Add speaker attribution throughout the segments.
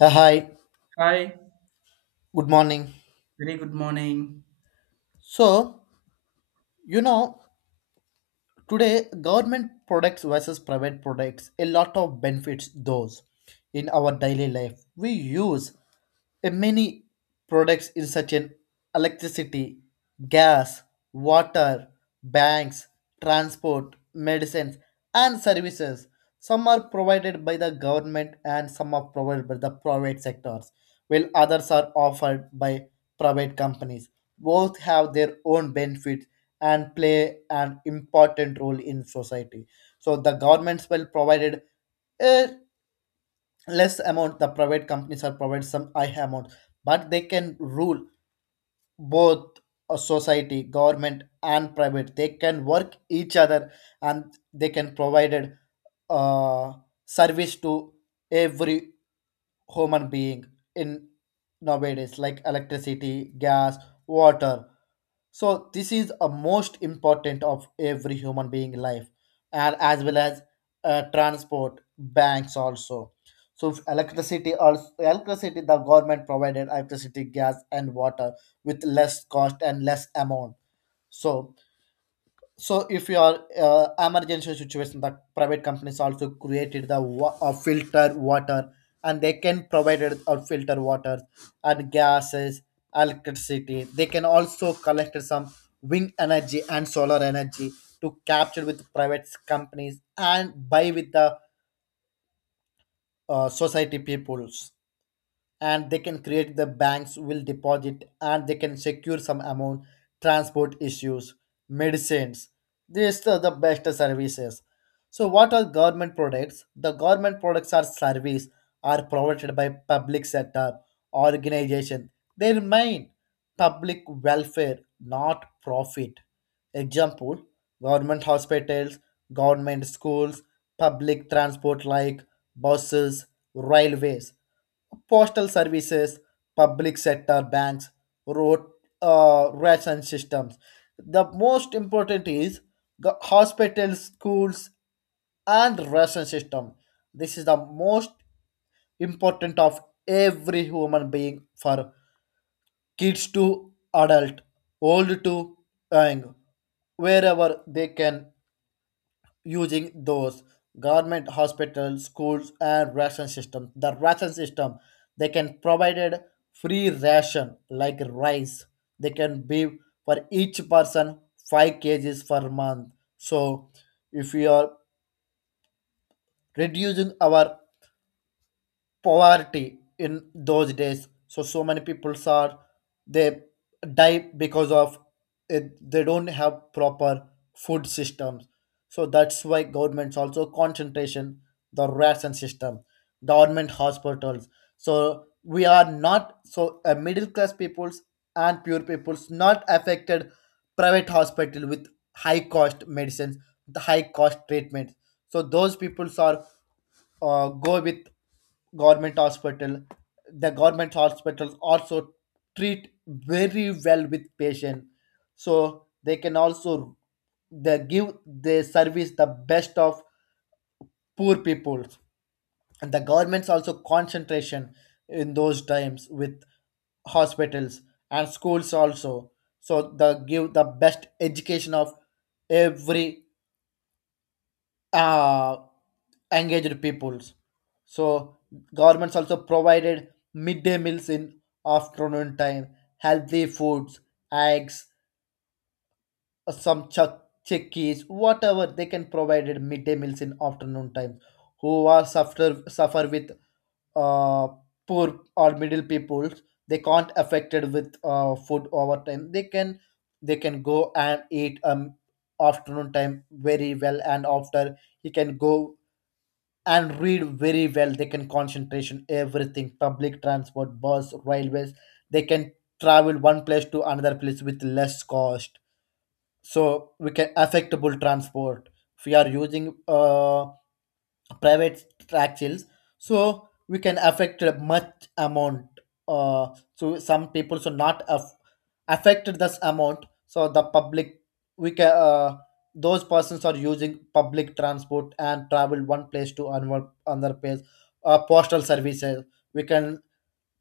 Speaker 1: Hi,
Speaker 2: Hi,
Speaker 1: good morning.
Speaker 2: very good morning.
Speaker 1: So, you know, today government products versus private products, a lot of benefits those in our daily life. We use. And many products in such an electricity, gas, water, banks, transport, medicines, and services. Some are provided by the government and some are provided by the private sectors, while others are offered by private companies. Both have their own benefits and play an important role in society. So the governments will provided a less amount, the private companies are provide some high amount, but they can rule both. A society, government and private, they can work each other, and they can provided uh, service to every human being in nowadays, like electricity, gas, water. So this is a most important of every human being life, and as well as transport, banks also. So if electricity, also electricity, the government provided electricity, gas, and water with less cost and less amount. So so if you are emergency situation, the private companies also created the filter water, and they can provide it or filter water and gases, electricity. They can also collect some wind energy and solar energy to capture with private companies and buy with the society peoples. And they can create the banks will deposit and they can secure some amount, transport issues, medicines. These are the best services. So what are government products? The government products are service, are provided by public sector organization. They remain public welfare, not profit. Example: government hospitals, government schools, public transport like buses, railways, postal services, public sector banks, road, ration systems. The most important is the hospitals, schools, and ration system. This is the most important of every human being, for kids to adult, old to young, wherever they can using those government hospitals, schools, and ration system. The ration system, they can provided free ration like rice. They can be for each person 5 kgs per month. So if we are reducing our poverty in those days. So many people are they die because of it, they don't have proper food systems. So that's why governments also concentration the ration system, government hospitals. So we are not so middle class peoples, and pure peoples not affected private hospital with high cost medicines, the high cost treatments. So those peoples are go with government hospital, the government hospitals also treat very well with patient, so they can also they give the service the best of poor people. And the government's also concentration in those times with hospitals and schools also, so the give the best education of every uh, engaged peoples. So governments also provided midday meals in afternoon time, healthy foods, eggs, some chickies, whatever they can provided midday meals in afternoon time. Who are suffer with uh, poor or middle peoples, they can't affected with food overtime. They can go and eat afternoon time very well, and after he can go and read very well, they can concentration everything, public transport, bus, railways, they can travel one place to another place with less cost. So we can affectable transport if we are using private taxis, so we can affect a much amount. uh, so some people so not affected this amount, so the public, we can those persons are using public transport and travel one place to another place. Postal services, we can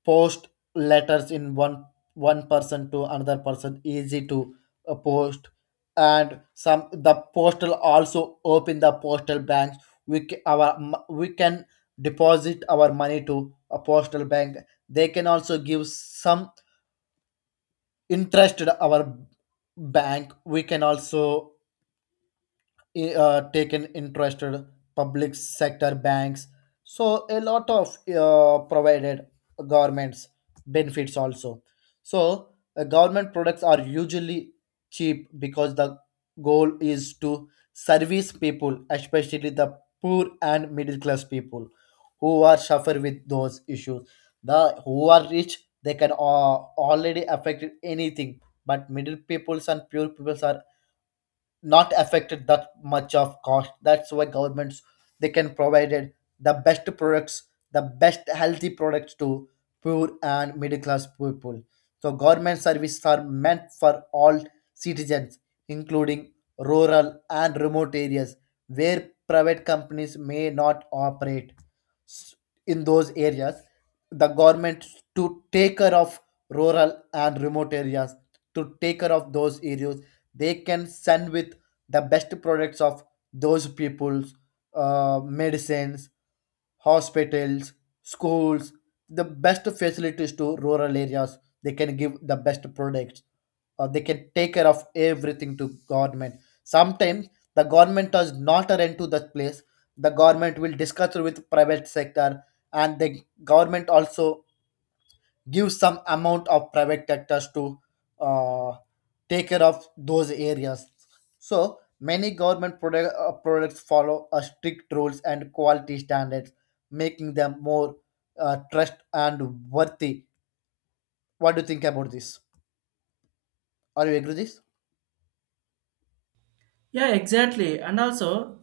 Speaker 1: post letters in one person to another person, easy to post. And some the postal also open the postal banks, we can deposit our money to a postal bank. They can also give some interest our bank, we can also taken interested public sector banks. So a lot of provided governments benefits also. So government products are usually cheap because the goal is to service people, especially the poor and middle class people who are suffer with those issues. The who are rich they can already affect anything, but middle peoples and poor peoples are not affected that much of cost. That's why governments they can provided the best products, the best healthy products to poor and middle class people. So government services are meant for all citizens, including rural and remote areas, where private companies may not operate. S- in those areas the government to take care of rural and remote areas, to take care of those areas, they can send with the best products of those people's medicines, hospitals, schools, the best facilities to rural areas. They can give the best products. They can take care of everything to government. Sometimes the government does not rent to that place. The government will discuss with private sector, and the government also give some amount of private sectors to uh, take care of those areas. So many government products follow a strict rules and quality standards, making them more trust and worthy. What do you think about this? Are you agree with this?
Speaker 2: Yeah, exactly. And also,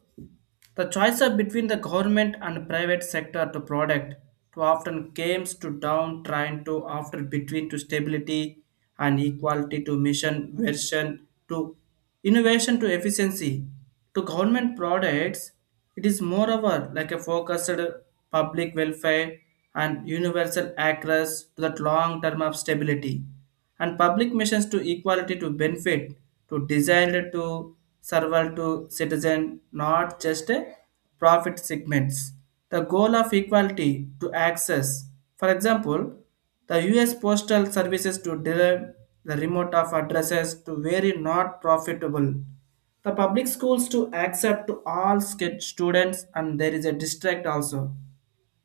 Speaker 2: the choice of between the government and private sector to product to often comes to down trying to after between to stability and equality to mission version to innovation to efficiency to government products. It is moreover like a focused public welfare and universal access to that long term of stability and public missions to equality to benefit to designed to serve to citizen, not just a profit segments. The goal of equality to access, for example, the U.S. Postal Services to deliver the remote of addresses to very not profitable, the public schools to accept to all students, and there is a district also.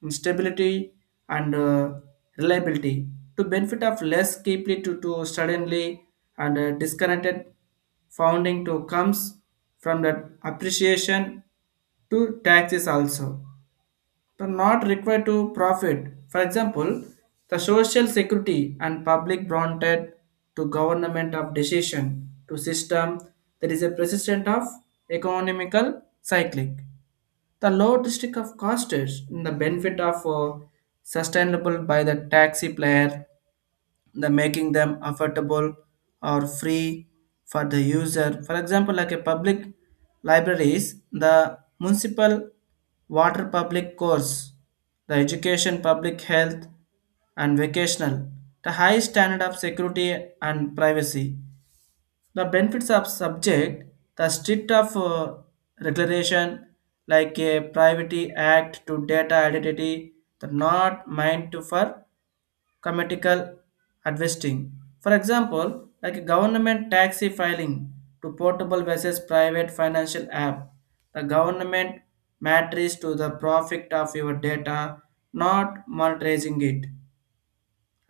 Speaker 2: Stability and reliability to benefit of less deeply to suddenly and disconnected founding to comes from the appreciation to taxes also are not required to profit. For example, the social security and public granted to government of decision to system that is a persistent of economical cyclic. The low district of costs in the benefit of sustainable by the taxi player, the making them affordable or free for the user. For example, like a public libraries, the municipal water public course, the education, public health, and vocational, the high standard of security and privacy, the benefits of subject, the strict of regulation like a privacy act to data identity, the not meant to for commercial investing. For example, like a government taxi filing to portable versus private financial app. The government matters to the profit of your data, not monetizing it.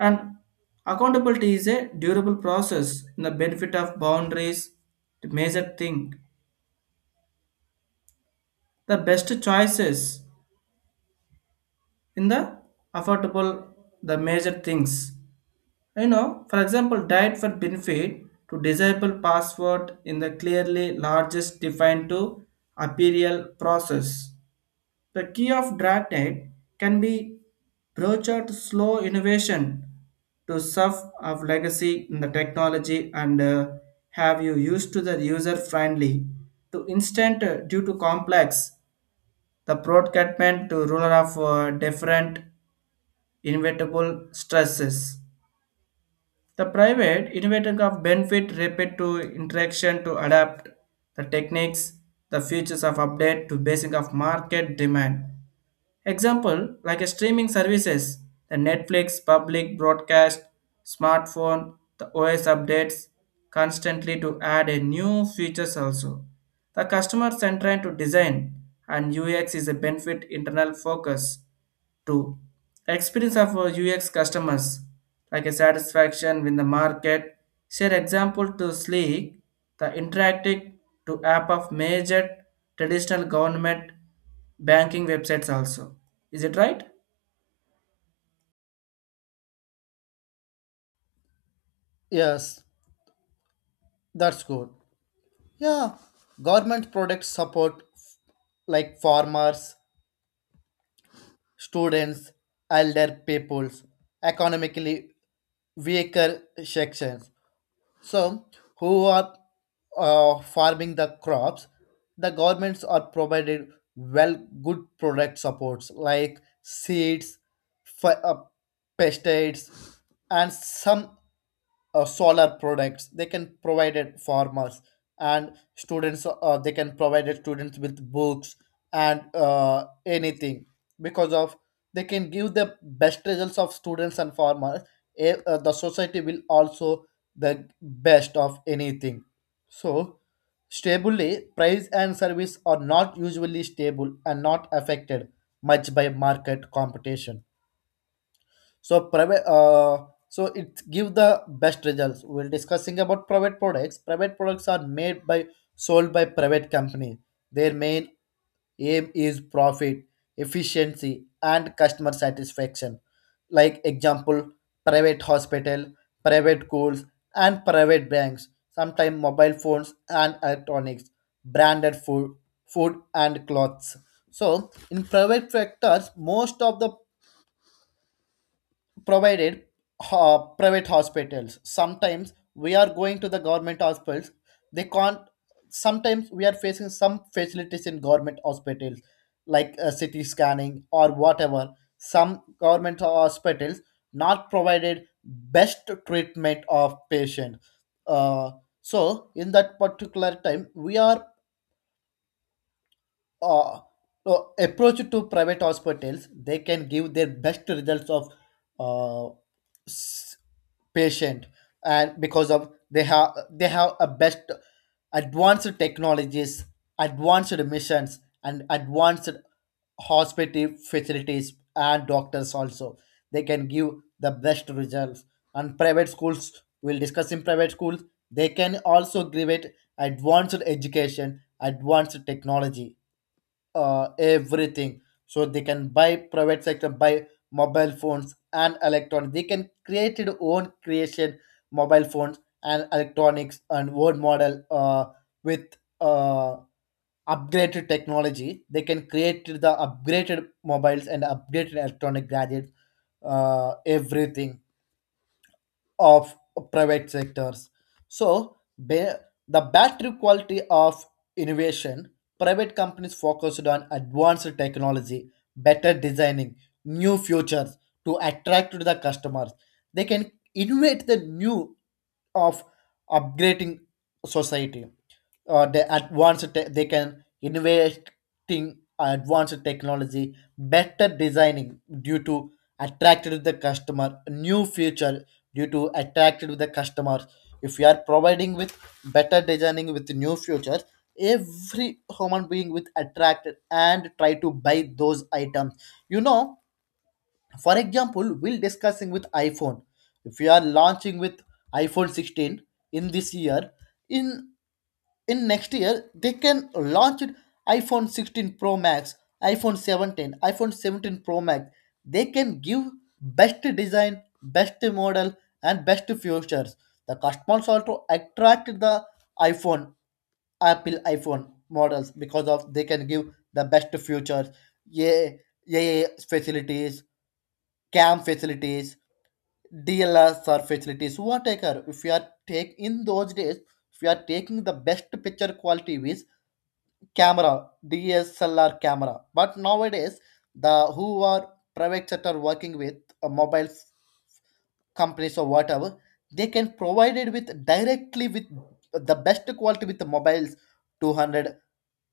Speaker 2: And accountability is a durable process in the benefit of boundaries to measure thing. The best choices in the affordable, the major things. You know, for example, diet for benefit to disable password in the clearly largest defined to appeal process. The key of Darknet can be broached slow innovation to serve of legacy in the technology, and have you used to the user friendly to instant due to complex, the broadcastment to ruler of different inevitable stresses. The private innovating of benefit rapid to interaction to adapt the techniques, the features of update to basing of market demand. Example, like a streaming services, the Netflix, public broadcast, smartphone, the OS updates constantly to add a new features also. The customer centered to design and UX is a benefit internal focus. Two, experience of UX customers, like a satisfaction with the market. Share example to Sleek, the interactive to app of major traditional government banking websites also. Is it right?
Speaker 1: Yes, that's good. Yeah, government products support like farmers, students, elder peoples, economically weaker sections. So, who are farming the crops? The governments are provided well good product supports like seeds, f- uh, pesticides, and some solar products, they can provide it farmers. And students, they can provide it students with books and anything because of they can give the best results of students and farmers. The society will also the best of anything. So stably price and service are not usually stable and not affected much by market competition. So private so it give the best results, we're discussing about private products, private products are made by sold by private company. Their main aim is profit, efficiency and customer satisfaction, like example private hospital, private schools, and private banks, sometimes mobile phones and electronics, branded food, food and clothes. So in private sectors most of the provided private hospitals. Sometimes we are going to the government hospitals. They can't. Sometimes we are facing some facilities in government hospitals, like CT scanning or whatever. Some government hospitals not provided best treatment of patient. Uh, so in that particular time, we are uh, no, approach to private hospitals, they can give their best results of uh, s- patient, and because of they have a best advanced technologies, advanced missions, and advanced hospital facilities and doctors also. They can give the best results. And private schools, we'll discuss in private schools, they can also give it advanced education, advanced technology, everything. So they can buy private sector, buy mobile phones and electronics, they can create their own creation, mobile phones and electronics and own model, with uh, upgraded technology. They can create the upgraded mobiles and upgraded electronic gadgets, everything of private sectors. So the battery quality of innovation, private companies focused on advanced technology, better designing, new futures to attract to the customers. They can innovate the new of upgrading society, or the advanced they can innovating advanced technology, better designing due to attracted to the customer, new feature due to attracted to the customer. If we are providing with better designing with new features, every human being with attracted and try to buy those items you know for example, we'll discussing with iPhone. If we are launching with iPhone 16 in this year, in in next year they can launch it iPhone 16 pro max, iPhone 17, iPhone 17 pro max. They can give best design, best model, and best features. The customers also attract the iPhone, Apple iPhone models because of they can give the best features. Yeah, yeah, facilities, cam facilities, DLSR facilities, whatever if you are take in those days. If you are taking the best picture quality with camera, DSLR camera, but nowadays the who are private sector working with mobile companies or whatever, they can provide it with directly with the best quality with the mobiles 200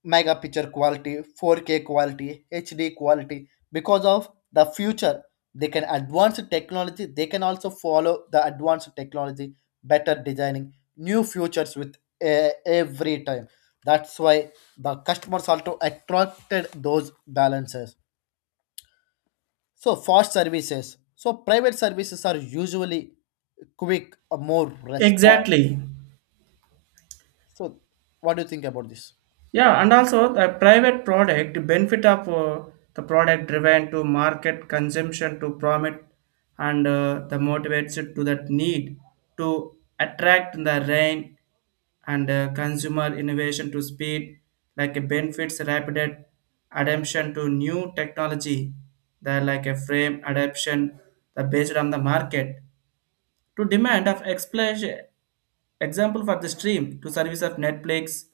Speaker 1: mega picture quality, 4K quality, HD quality. Because of the future, they can advance the technology. They can also follow the advanced technology, better designing new futures with every time. That's why the customers also attracted those balances. So fast services. So private services are usually quick, more response.
Speaker 2: Exactly.
Speaker 1: So what do you think about this?
Speaker 2: Yeah, and also the private product benefit of the product driven to market consumption to promote and the motivates it to that need to attract the rain and consumer innovation to speed, like a benefits rapid adaptation to new technology that like a frame adaptation the based on the market to demand of explanation. Example for the stream to service of Netflix,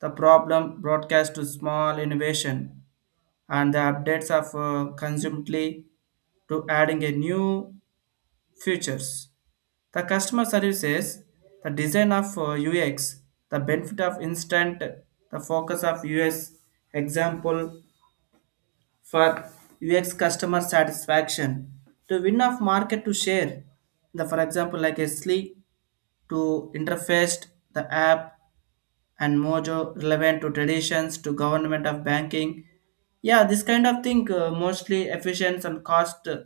Speaker 2: the problem broadcast to small innovation, and the updates of consumedly to adding a new features. The customer services, the design of UX, the benefit of instant, the focus of US example for UX customer satisfaction to win of market to share. The for example like a sleek to interface the app and mojo relevant to traditions to government of banking. Yeah, this kind of thing mostly efficient and cost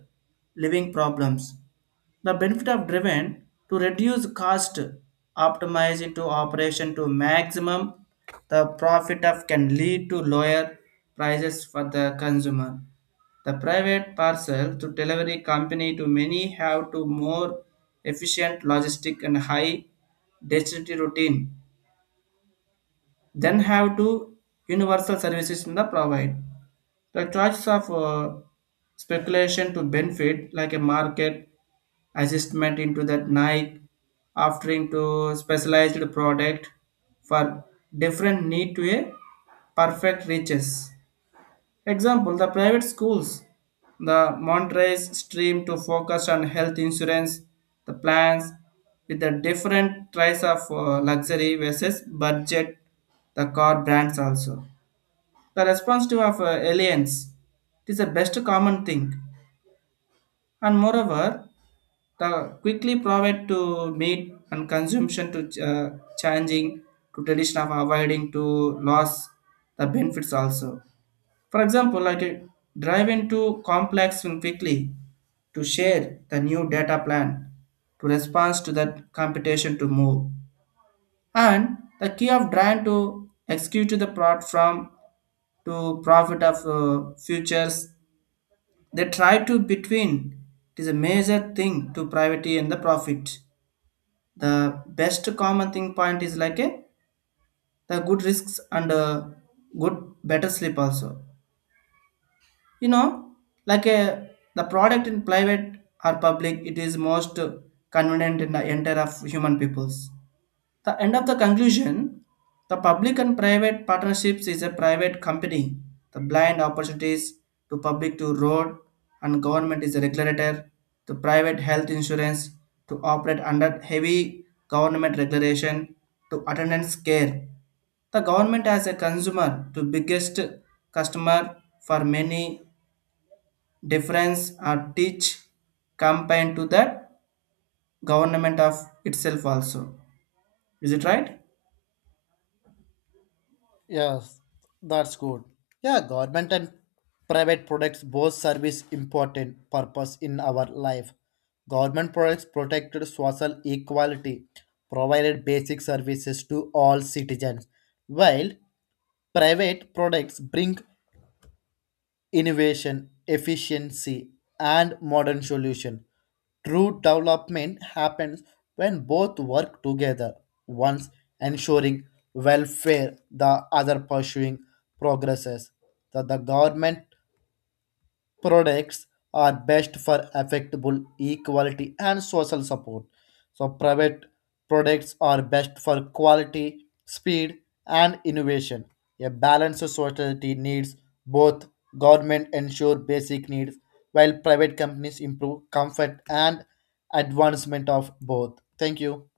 Speaker 2: living problems, the benefit of driven to reduce cost, optimize into operation to maximum the profit of can lead to lower prices for the consumer. The private parcel to delivery company to many have to more efficient logistic and high density routine, then have to universal services in the provide the choice of speculation to benefit like a market assessment into that nike offering to specialized product for different need to a perfect reaches. Example, the private schools, the Montrese stream to focus on health insurance, the plans with the different price of luxury versus budget, the car brands also. The response to of aliens, it is the best common thing, and moreover, the quickly provide to meat and consumption to changing to tradition of avoiding to loss, the benefits also. For example, like drive into complex and quickly to share the new data plan to response to that computation to move, and the key of trying to execute the plot from to profit of futures, they try to between. It is a major thing to privacy and the profit. The best common thing point is like a the good risks and good better sleep also. You know, like a the product in private or public, it is most convenient in the entire of human peoples. The end of the conclusion, the public and private partnerships is a private company. The blind opportunities to public to road, and government is a regulator. The private health insurance to operate under heavy government regulation to attendance care. The government as a consumer to biggest customer for many difference or teach campaign to the government of itself also. Is it right?
Speaker 1: Yes, that's good. Yeah, government and private products both service important purpose in our life. Government products protected social equality, provided basic services to all citizens, while private products bring innovation, efficiency, and modern solution. True development happens when both work together, once ensuring welfare, the other pursuing progresses. The government products are best for affectable equality and social support. So private products are best for quality, speed, and innovation. A balanced society needs both, government ensure basic needs while private companies improve comfort and advancement of both. Thank you.